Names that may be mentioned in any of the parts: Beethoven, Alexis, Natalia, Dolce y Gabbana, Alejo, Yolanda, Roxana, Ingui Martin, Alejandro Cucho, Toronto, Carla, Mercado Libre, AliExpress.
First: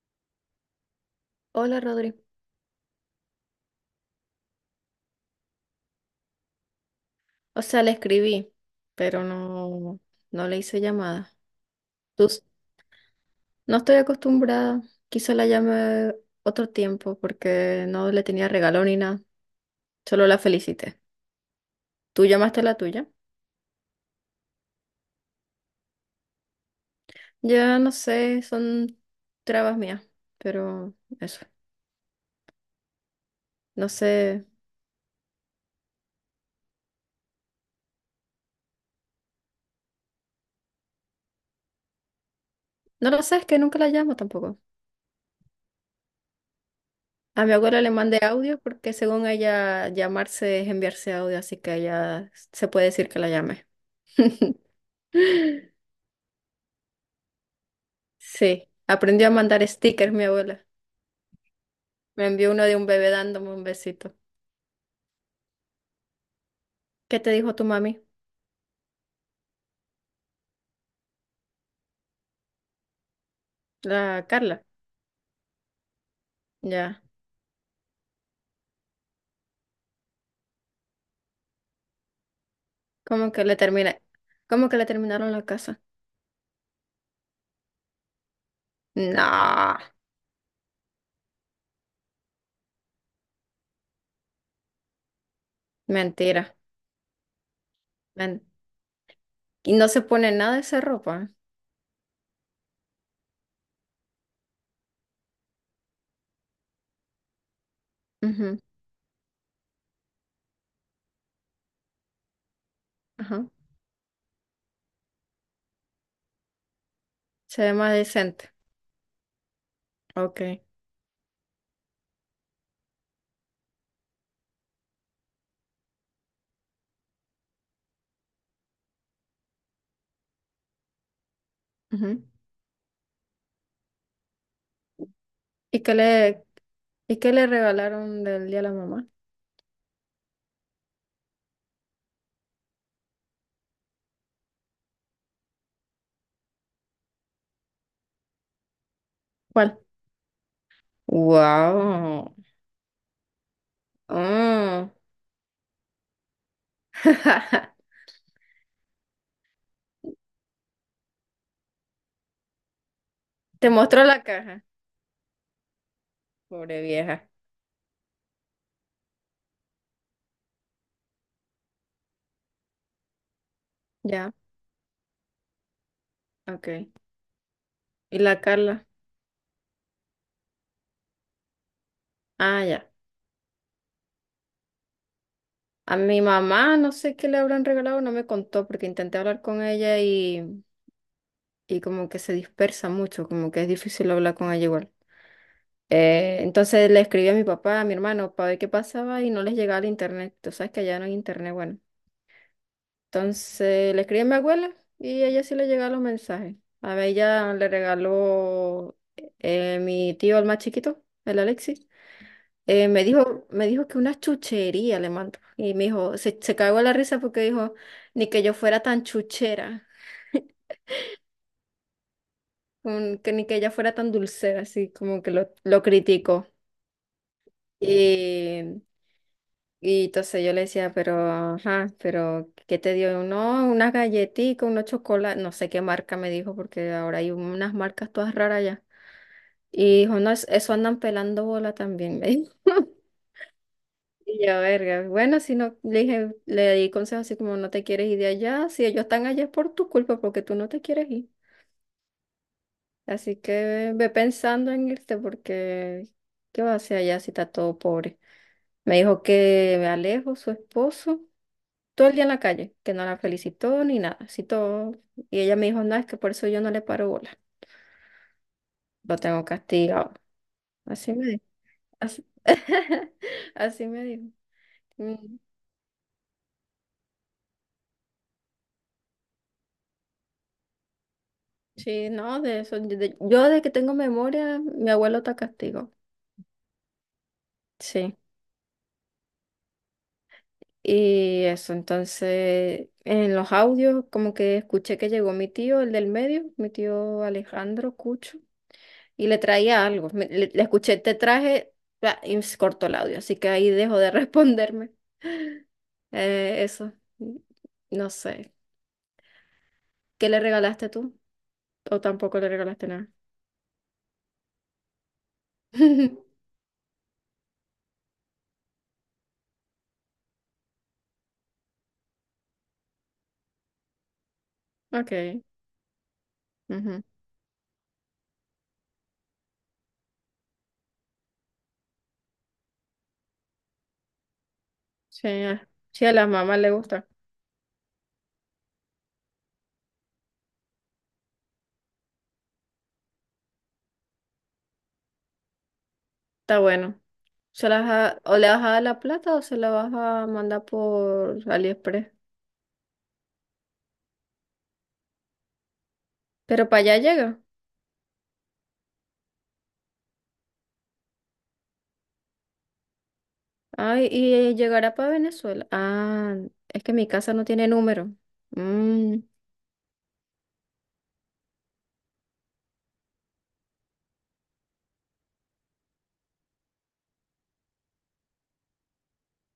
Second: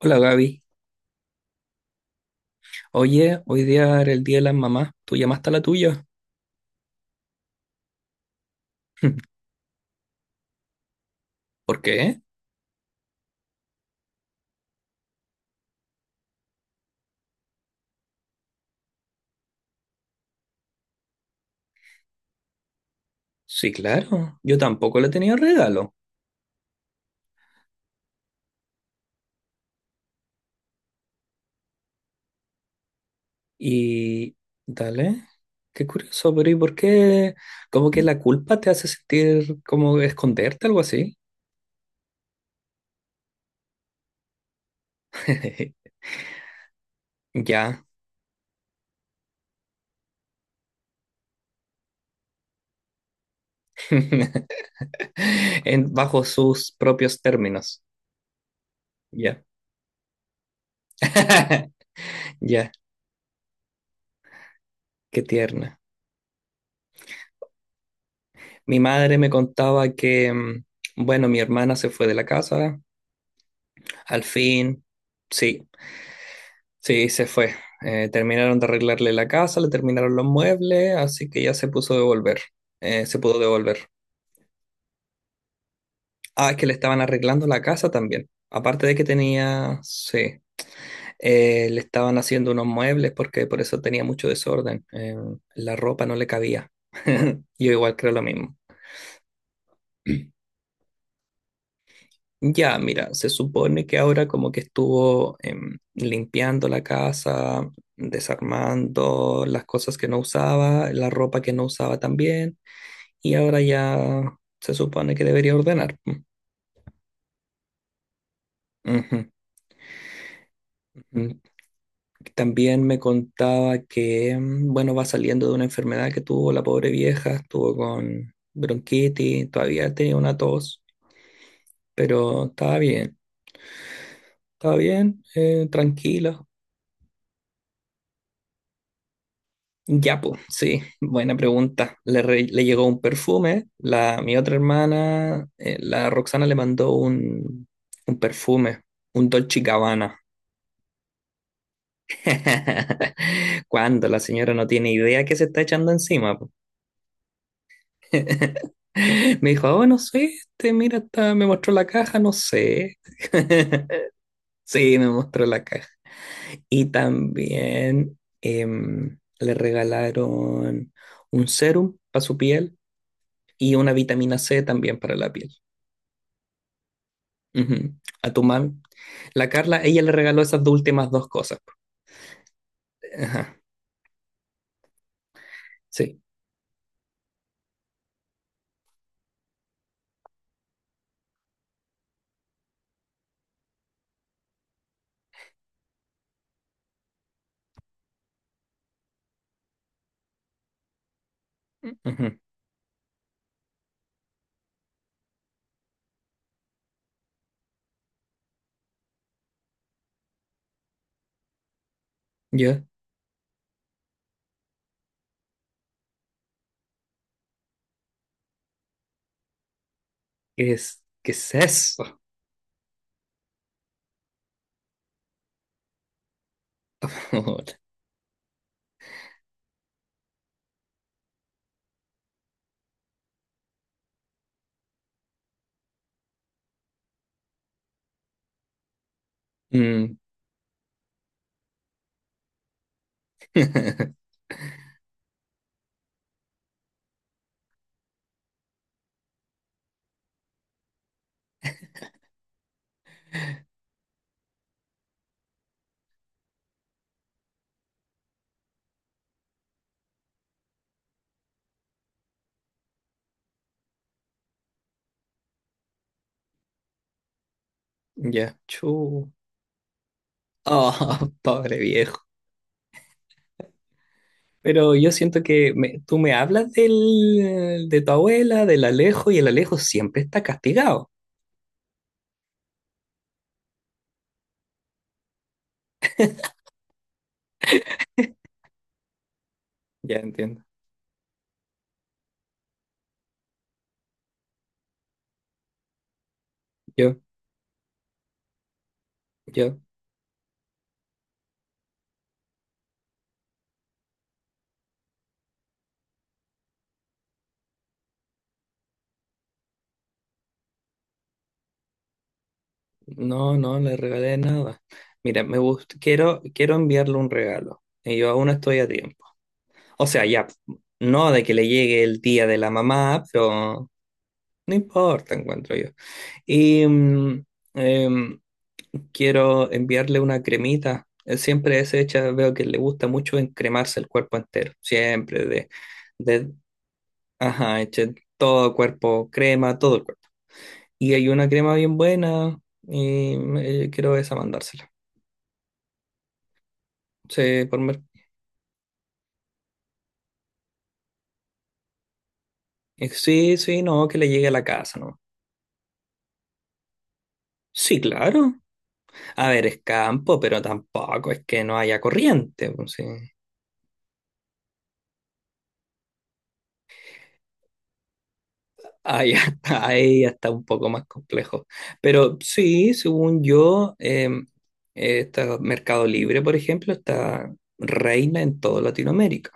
Hola Gaby. Hola Rodri. Oye, hoy día era el día de las mamás. ¿Tú llamaste a la tuya? O sea, le escribí, pero no, no le hice llamada. ¿Por qué? Tus- no estoy acostumbrada. Quizá la llame otro tiempo porque no le tenía regalo ni nada. Solo la felicité. ¿Tú llamaste a la tuya? Sí, claro. Yo tampoco le tenía regalo. Ya no sé, son trabas mías, pero eso. No Y... sé. Dale. Qué curioso, pero ¿y por qué? Como que la culpa te hace sentir como esconderte, algo así. No lo sé, es que nunca la llamo tampoco. A mi Ya. abuela le mandé audio porque según ella llamarse es enviarse audio, así que ella se puede decir que la llame. Bajo sus propios términos. Sí, aprendió a Ya. mandar stickers mi abuela. Me envió uno Ya. de un bebé dándome un besito. Qué tierna. ¿Qué te dijo tu mami? Mi madre me contaba que, bueno, mi hermana se fue de la casa. Al La Carla. fin. Sí, Ya. sí, se fue. Terminaron de arreglarle la casa, le terminaron los muebles, así que ya se puso a devolver. Se ¿Cómo pudo que le devolver. termina? ¿Cómo que le terminaron la casa? Ah, es que le estaban arreglando la casa también. Aparte de que No, tenía, sí, le estaban haciendo unos muebles porque por eso tenía mucho desorden. La ropa no le mentira. cabía. Yo igual creo lo Men- mismo. Y no se pone nada de esa ropa. Ya, mira, se supone que ahora como que estuvo limpiando la casa, ¿Eh? Ujú. desarmando las cosas que no usaba, la ropa que no usaba también. Y Ajá. ahora ya se supone que debería ordenar. Mm, Se ve más decente. ujú, Ok. ujú. También me contaba que, bueno, va saliendo de una enfermedad que tuvo la pobre vieja, estuvo con bronquitis, todavía tenía una tos, Ujú. pero estaba bien, ¿Y qué tranquila. le, y qué le regalaron del día a la mamá? Ya, pues, sí, buena pregunta. Le, re- le llegó un perfume, la, mi otra hermana, la Roxana le mandó un perfume, un Dolce y ¿Cuál? Gabbana. Wow. Cuando la señora no tiene idea que se está echando encima. Po. Me dijo, oh, no sé, este, mira, está- me mostró la caja, no sé. Te mostró la caja. Sí, me mostró la caja. Pobre Y vieja. también le regalaron un serum para su piel y una Ya. vitamina C también para la piel. Ok. Ujú. ¿Y A la tu mam. Carla? La Carla, ella le regaló esas dos últimas dos cosas. Ah, ya. Ajá, A sí. mi mamá no sé qué le habrán regalado, no me contó porque intenté hablar con ella y como que se dispersa mucho, como que es difícil hablar con ella igual. Entonces le escribí a mi papá, a mi hermano, para ver qué pasaba y no les llegaba el internet. Tú sabes que allá no hay internet, bueno. Ujú. Entonces le escribí a mi abuela y a ella sí le llegaban los mensajes. A ella le regaló mi tío, el más chiquito, el Alexis. Yo, Me dijo, me dijo que una chuchería le mandó. Y me dijo, se cagó la risa porque dijo, ni que yo fuera tan chuchera, qué es eso? Que ni que ella fuera tan dulcera, así como que lo criticó. Y, y entonces yo le decía, pero, ajá, pero, ¿qué te dio? No, unas galletitas, unos chocolates, no sé qué marca me dijo, porque ahora hay unas marcas todas raras ya. Y Mm, dijo, no, es- eso andan pelando bola también, me dijo. Y yo, verga, bueno, si no, le dije, le di consejos así como no te quieres ir de allá, si ellos están allá es por tu culpa, porque tú no te quieres ir. Así que ve pensando en irte, porque ¿qué va a hacer allá si está todo pobre? Me dijo que me alejo, su esposo, todo el día en la calle, que no la felicitó ni nada, así todo. Y ella me dijo, no, es que por eso yo no le paro bola, ya, chu. lo tengo castigado. Así me Oh, dijo, pobre viejo. así, así me dijo. Pero yo Mm. siento que me- tú me hablas del, de tu abuela, del Alejo, y el Alejo siempre está castigado. Sí, no, de eso. Yo de que tengo memoria, mi abuelo está castigo. Sí. Ya entiendo. Y eso, entonces, en los audios, como que escuché que llegó mi tío, el del medio, mi Yo, tío Alejandro Cucho, y le yo, traía algo. Le, le escuché, te traje, bla, y se cortó el audio, así que ahí dejó de responderme. Eh, eso, no sé. ¿Qué le regalaste tú? ¿O tampoco le regalaste nada? no, no le regalé nada. Mira, me gusta, quiero enviarle un regalo. Y yo aún estoy a tiempo. O sea, ya, no de que le llegue el día de la mamá, pero no importa, Ok. encuentro yo. Y, Ujú. Em, quiero enviarle una cremita. Él siempre es hecha, veo que le gusta mucho encremarse el cuerpo entero. Sí, Siempre sí, a la de, mamá le gusta. ajá, eche todo el cuerpo, crema, todo el cuerpo. Y hay una crema bien buena y quiero esa mandársela. Está bueno. Sí, por mer- O le vas a dar la plata o se la vas a mandar por AliExpress. Sí, sí, no, que le llegue a la casa, ¿no? Pero para allá llega. Sí, claro. A ver, es campo, pero tampoco es que no haya corriente. Pues, sí. Ay, y llegará para Venezuela. Ah, es que mi casa no tiene número. Mm, Ahí está, ahí ya está un poco más complejo. Pero sí, según yo, está Mercado Libre, por ejemplo, está reina en toda Latinoamérica.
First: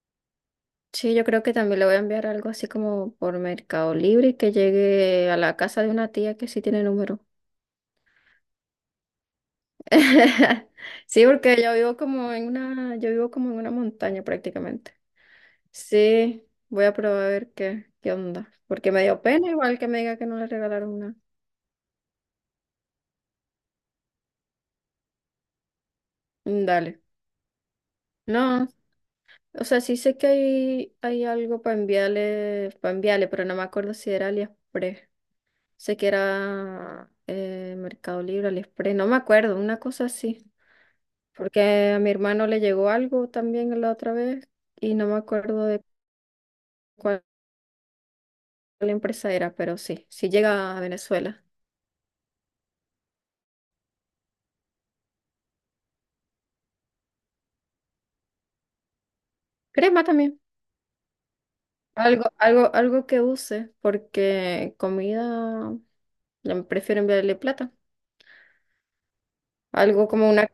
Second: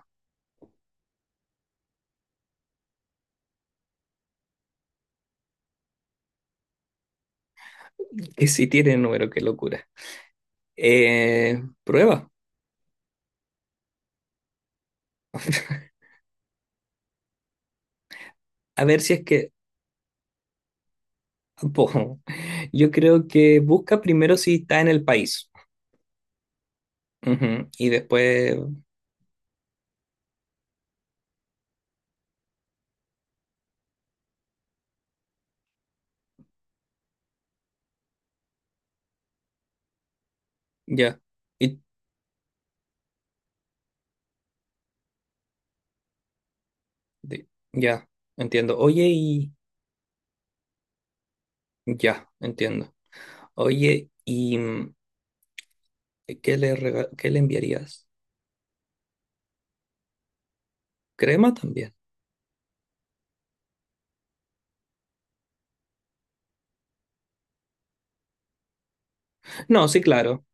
sí, yo creo que también le voy a enviar algo así como por Mercado Libre y que llegue a la casa de una tía que sí tiene número. Que sí tiene número, qué locura. Sí, porque yo vivo Prueba. como en una, yo vivo como en una montaña prácticamente. Sí, voy a probar a ver qué, qué onda. A Porque ver me si dio es que... pena igual que me diga que no le regalaron nada. po, yo creo que busca primero si está en el país. Mm. Dale. Ujú, y después, No, o sea, sí sé que hay algo para enviarle, pero no me acuerdo si era AliExpress. Sé que era Mercado Libre, AliExpress, no me acuerdo, una cosa así. ya. Y, Porque a mi hermano le llegó algo también la otra vez y no me acuerdo de cuál de- ya, entiendo. Oye, empresa y... era, pero sí, sí llega a Venezuela. ya, entiendo. Oye, y... ¿Qué le, rega- qué le enviarías? Crema también. ¿Crema también? Algo, algo, algo que use, porque comida, ya me prefiero enviarle plata. No, sí, Algo como claro.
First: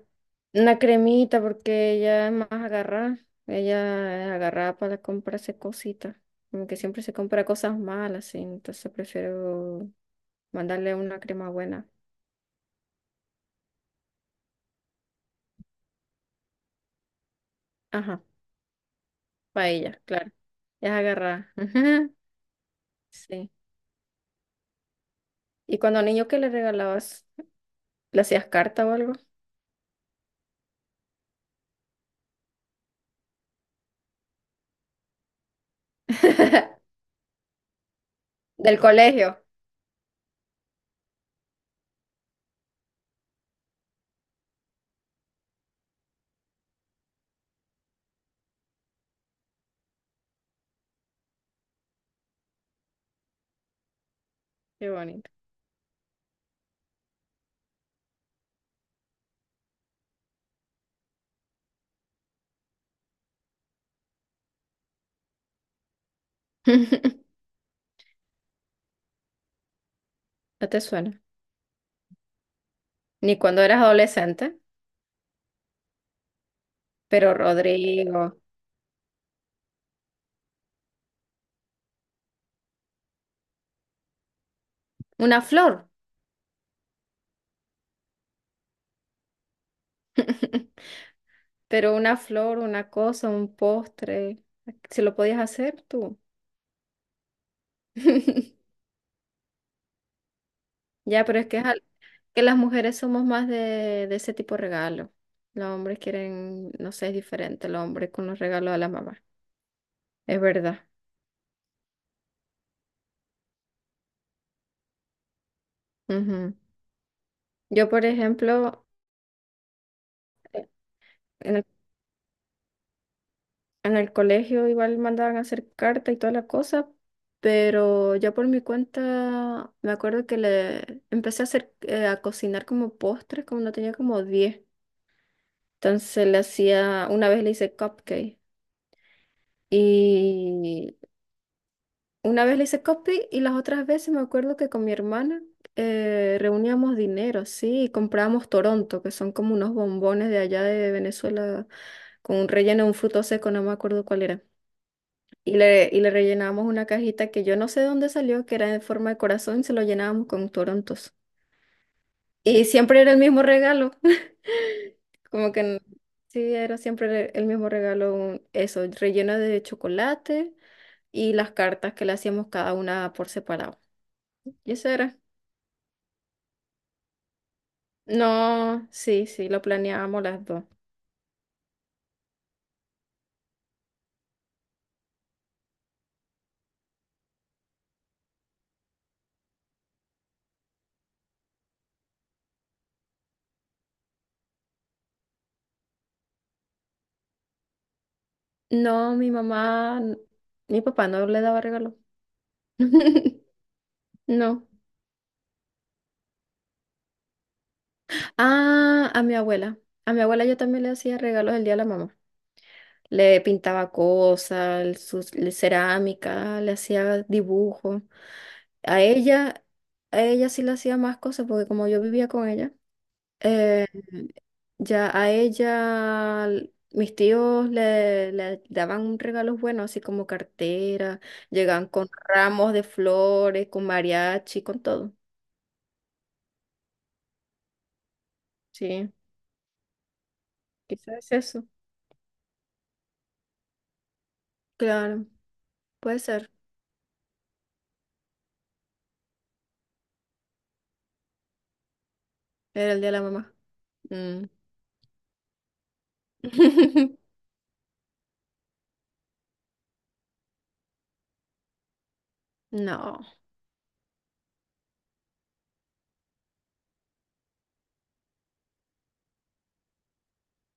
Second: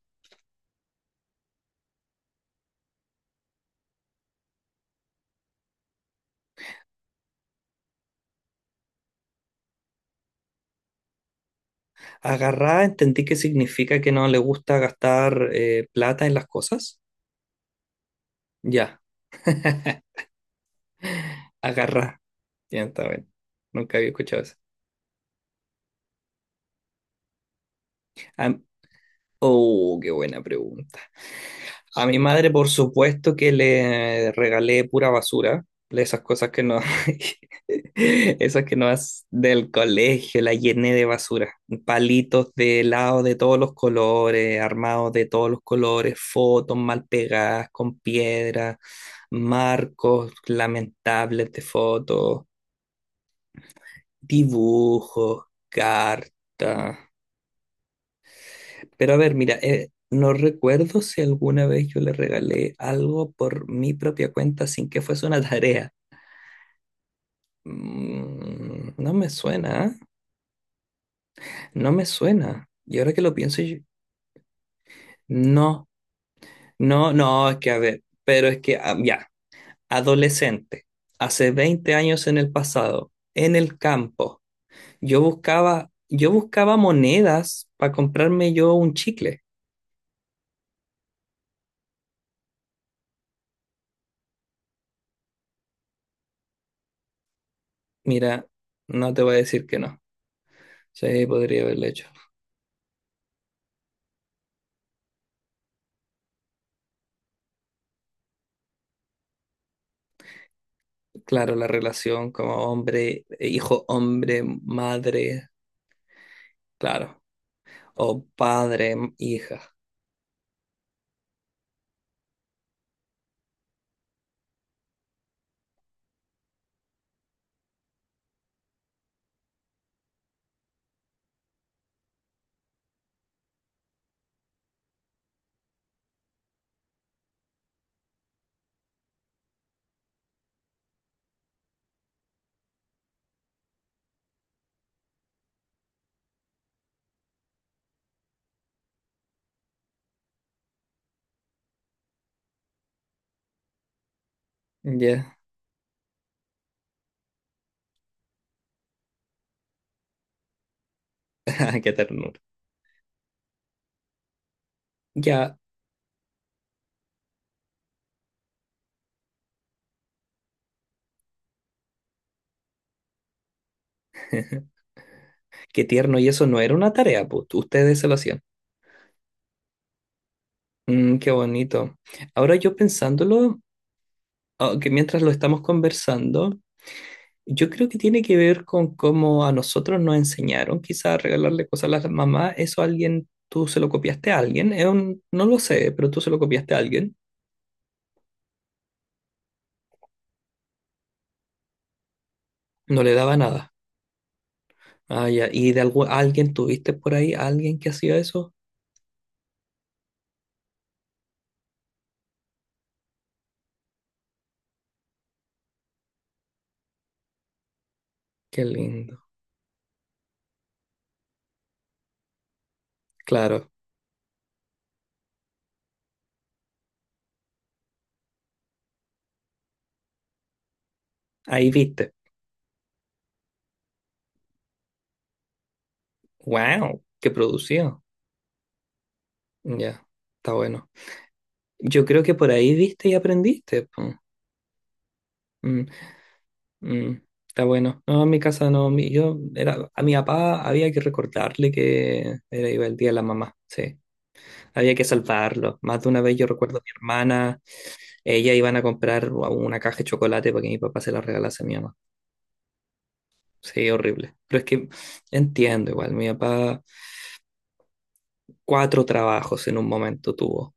una cremita, porque ella es más agarrada. Ella es agarrada para comprarse cositas. Como que siempre se compra cosas malas, sí. Entonces prefiero mandarle una crema buena. Agarrá, entendí que significa que no le gusta gastar plata en las cosas. Ajá, Ya, para ella, claro. Ella es agarrada. agarrá. Ya está bien. Sí. Nunca había escuchado eso. ¿Y cuando niño qué le regalabas? ¿Le hacías Am- carta o algo? oh, qué buena pregunta. A mi madre, por supuesto que le regalé pura basura, de esas cosas que no, esas que Del no es colegio. del colegio, la llené de basura, palitos de helado de todos los colores, armados de todos los colores, fotos mal pegadas con piedra, marcos lamentables de fotos, Qué bonito. dibujos, cartas. Pero a ver, mira, no recuerdo si alguna vez yo le regalé algo por mi propia cuenta sin que fuese una tarea. Mm, no me suena, ¿eh? No te suena. No me suena. Y ahora que lo Ni pienso, cuando yo- eras adolescente, no, no, pero no, es que a ver, Rodrigo. pero es que ah, ya, adolescente, hace 20 años en el pasado, en el campo, Una flor. Yo buscaba monedas para comprarme yo un chicle. Pero una flor, una cosa, un postre, si lo podías hacer tú. Mira, no te voy a decir que no. Ya, Sí, pero es que, podría haberlo hecho. que las mujeres somos más de ese tipo de regalo. Los hombres quieren, no sé, es diferente el hombre con los regalos de la mamá. Es verdad. Claro, la relación como hombre, hijo, hombre, madre, Ujú. claro, Yo, por o ejemplo, padre, m- hija. eh, en el, en el colegio igual mandaban a hacer carta y toda la cosa, pero yo por mi cuenta me acuerdo que le empecé a hacer, a cocinar como postres, como no tenía como 10. Entonces le hacía, una vez le hice cupcake y una vez le hice cupcake y las otras veces me acuerdo que con mi hermana reuníamos dinero, sí, y comprábamos Toronto, que son como unos bombones de allá de Venezuela con un relleno de un fruto seco, no me acuerdo cuál era. Ya, Y le rellenábamos una cajita que yo no sé de dónde salió, que era en forma de corazón, y se lo llenábamos con Torontos. ah, qué ternura. Y siempre era el mismo regalo. Como Ya, que n- sí, era siempre el mismo regalo, relleno de chocolate y las cartas que le hacíamos cada una por separado. Y eso era. qué tierno. Y eso no era una tarea, pues ustedes se lo hacían. No, sí, sí, lo planeábamos las dos. Mm, qué bonito. Ahora yo pensándolo, ah, que mientras lo estamos conversando, yo creo que tiene que ver con cómo a nosotros nos enseñaron, quizás a regalarle cosas a las mamás. Eso a alguien, tú se lo copiaste a alguien. Es un- no lo sé, pero tú se lo copiaste a alguien. No, mi mamá, mi papá no le daba regalo. No le daba nada. No. Ah, ya. ¿Y de algu- alguien tuviste por ahí, alguien que hacía eso? Ah, a mi abuela. A mi abuela yo también le hacía regalos el día de la mamá. Le pintaba cosas, cerámica, le hacía dibujos. Qué A lindo. ella, a ella sí le hacía más cosas porque como yo vivía con ella, Claro. eh, ya a ella mis tíos le, le daban regalos buenos, así como cartera, Ahí llegaban con viste. ramos de flores, con mariachi, con todo. ¡Wow! ¡Qué producido! Sí, Ya. Está bueno. quizás es eso. Yo creo que por ahí viste y aprendiste. Po. Claro, Mm, puede ser. mm, está bueno. No, en mi casa no. Mi- yo era, a mi papá había que recordarle que era iba Era el el día día de de la la mamá. mamá. Sí. Mm. Había que salvarlo. Más de una vez yo recuerdo a mi hermana. Ella iban a comprar una caja de chocolate para que mi papá se la regalase a mi mamá. No, Sí, horrible. Pero es que entiendo igual, mi papá cuatro trabajos en un momento tuvo.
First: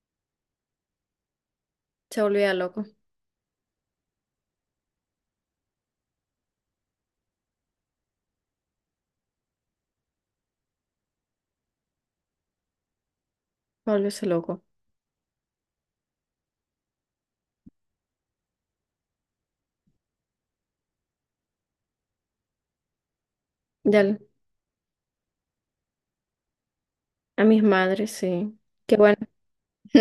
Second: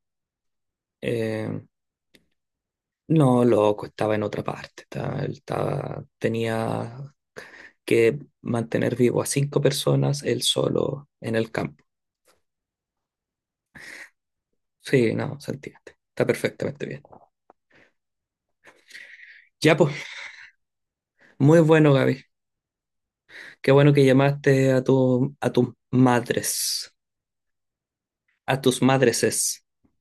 Eh, se volvía loco, no, loco, estaba en otra parte. Él estaba- tenía que mantener vivo a cinco personas él solo en el campo. volvióse loco. Sí, no, se entiende. Está perfectamente bien. Ya, pues, muy bueno, Gaby. Qué bueno que Ya, llamaste a tus madres, a mis madres, sí. a tus Qué bueno. madreses.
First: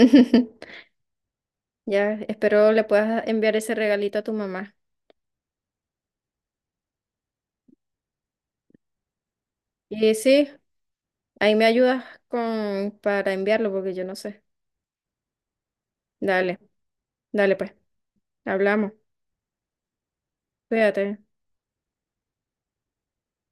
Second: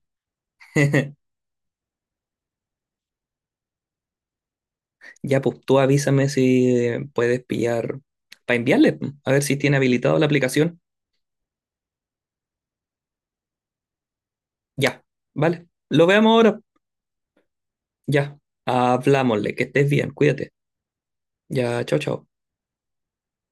Ya, espero le puedas enviar ese regalito a tu mamá. Ya, pues tú avísame si puedes pillar para enviarle, po, a ver si tiene Y habilitado la sí, aplicación. ahí me ayudas con para enviarlo porque yo no sé. Ya, vale. Lo veamos Dale, ahora. dale pues, Ya, hablamos. hablámosle, que estés bien, cuídate. Cuídate. Ya, chao, chao.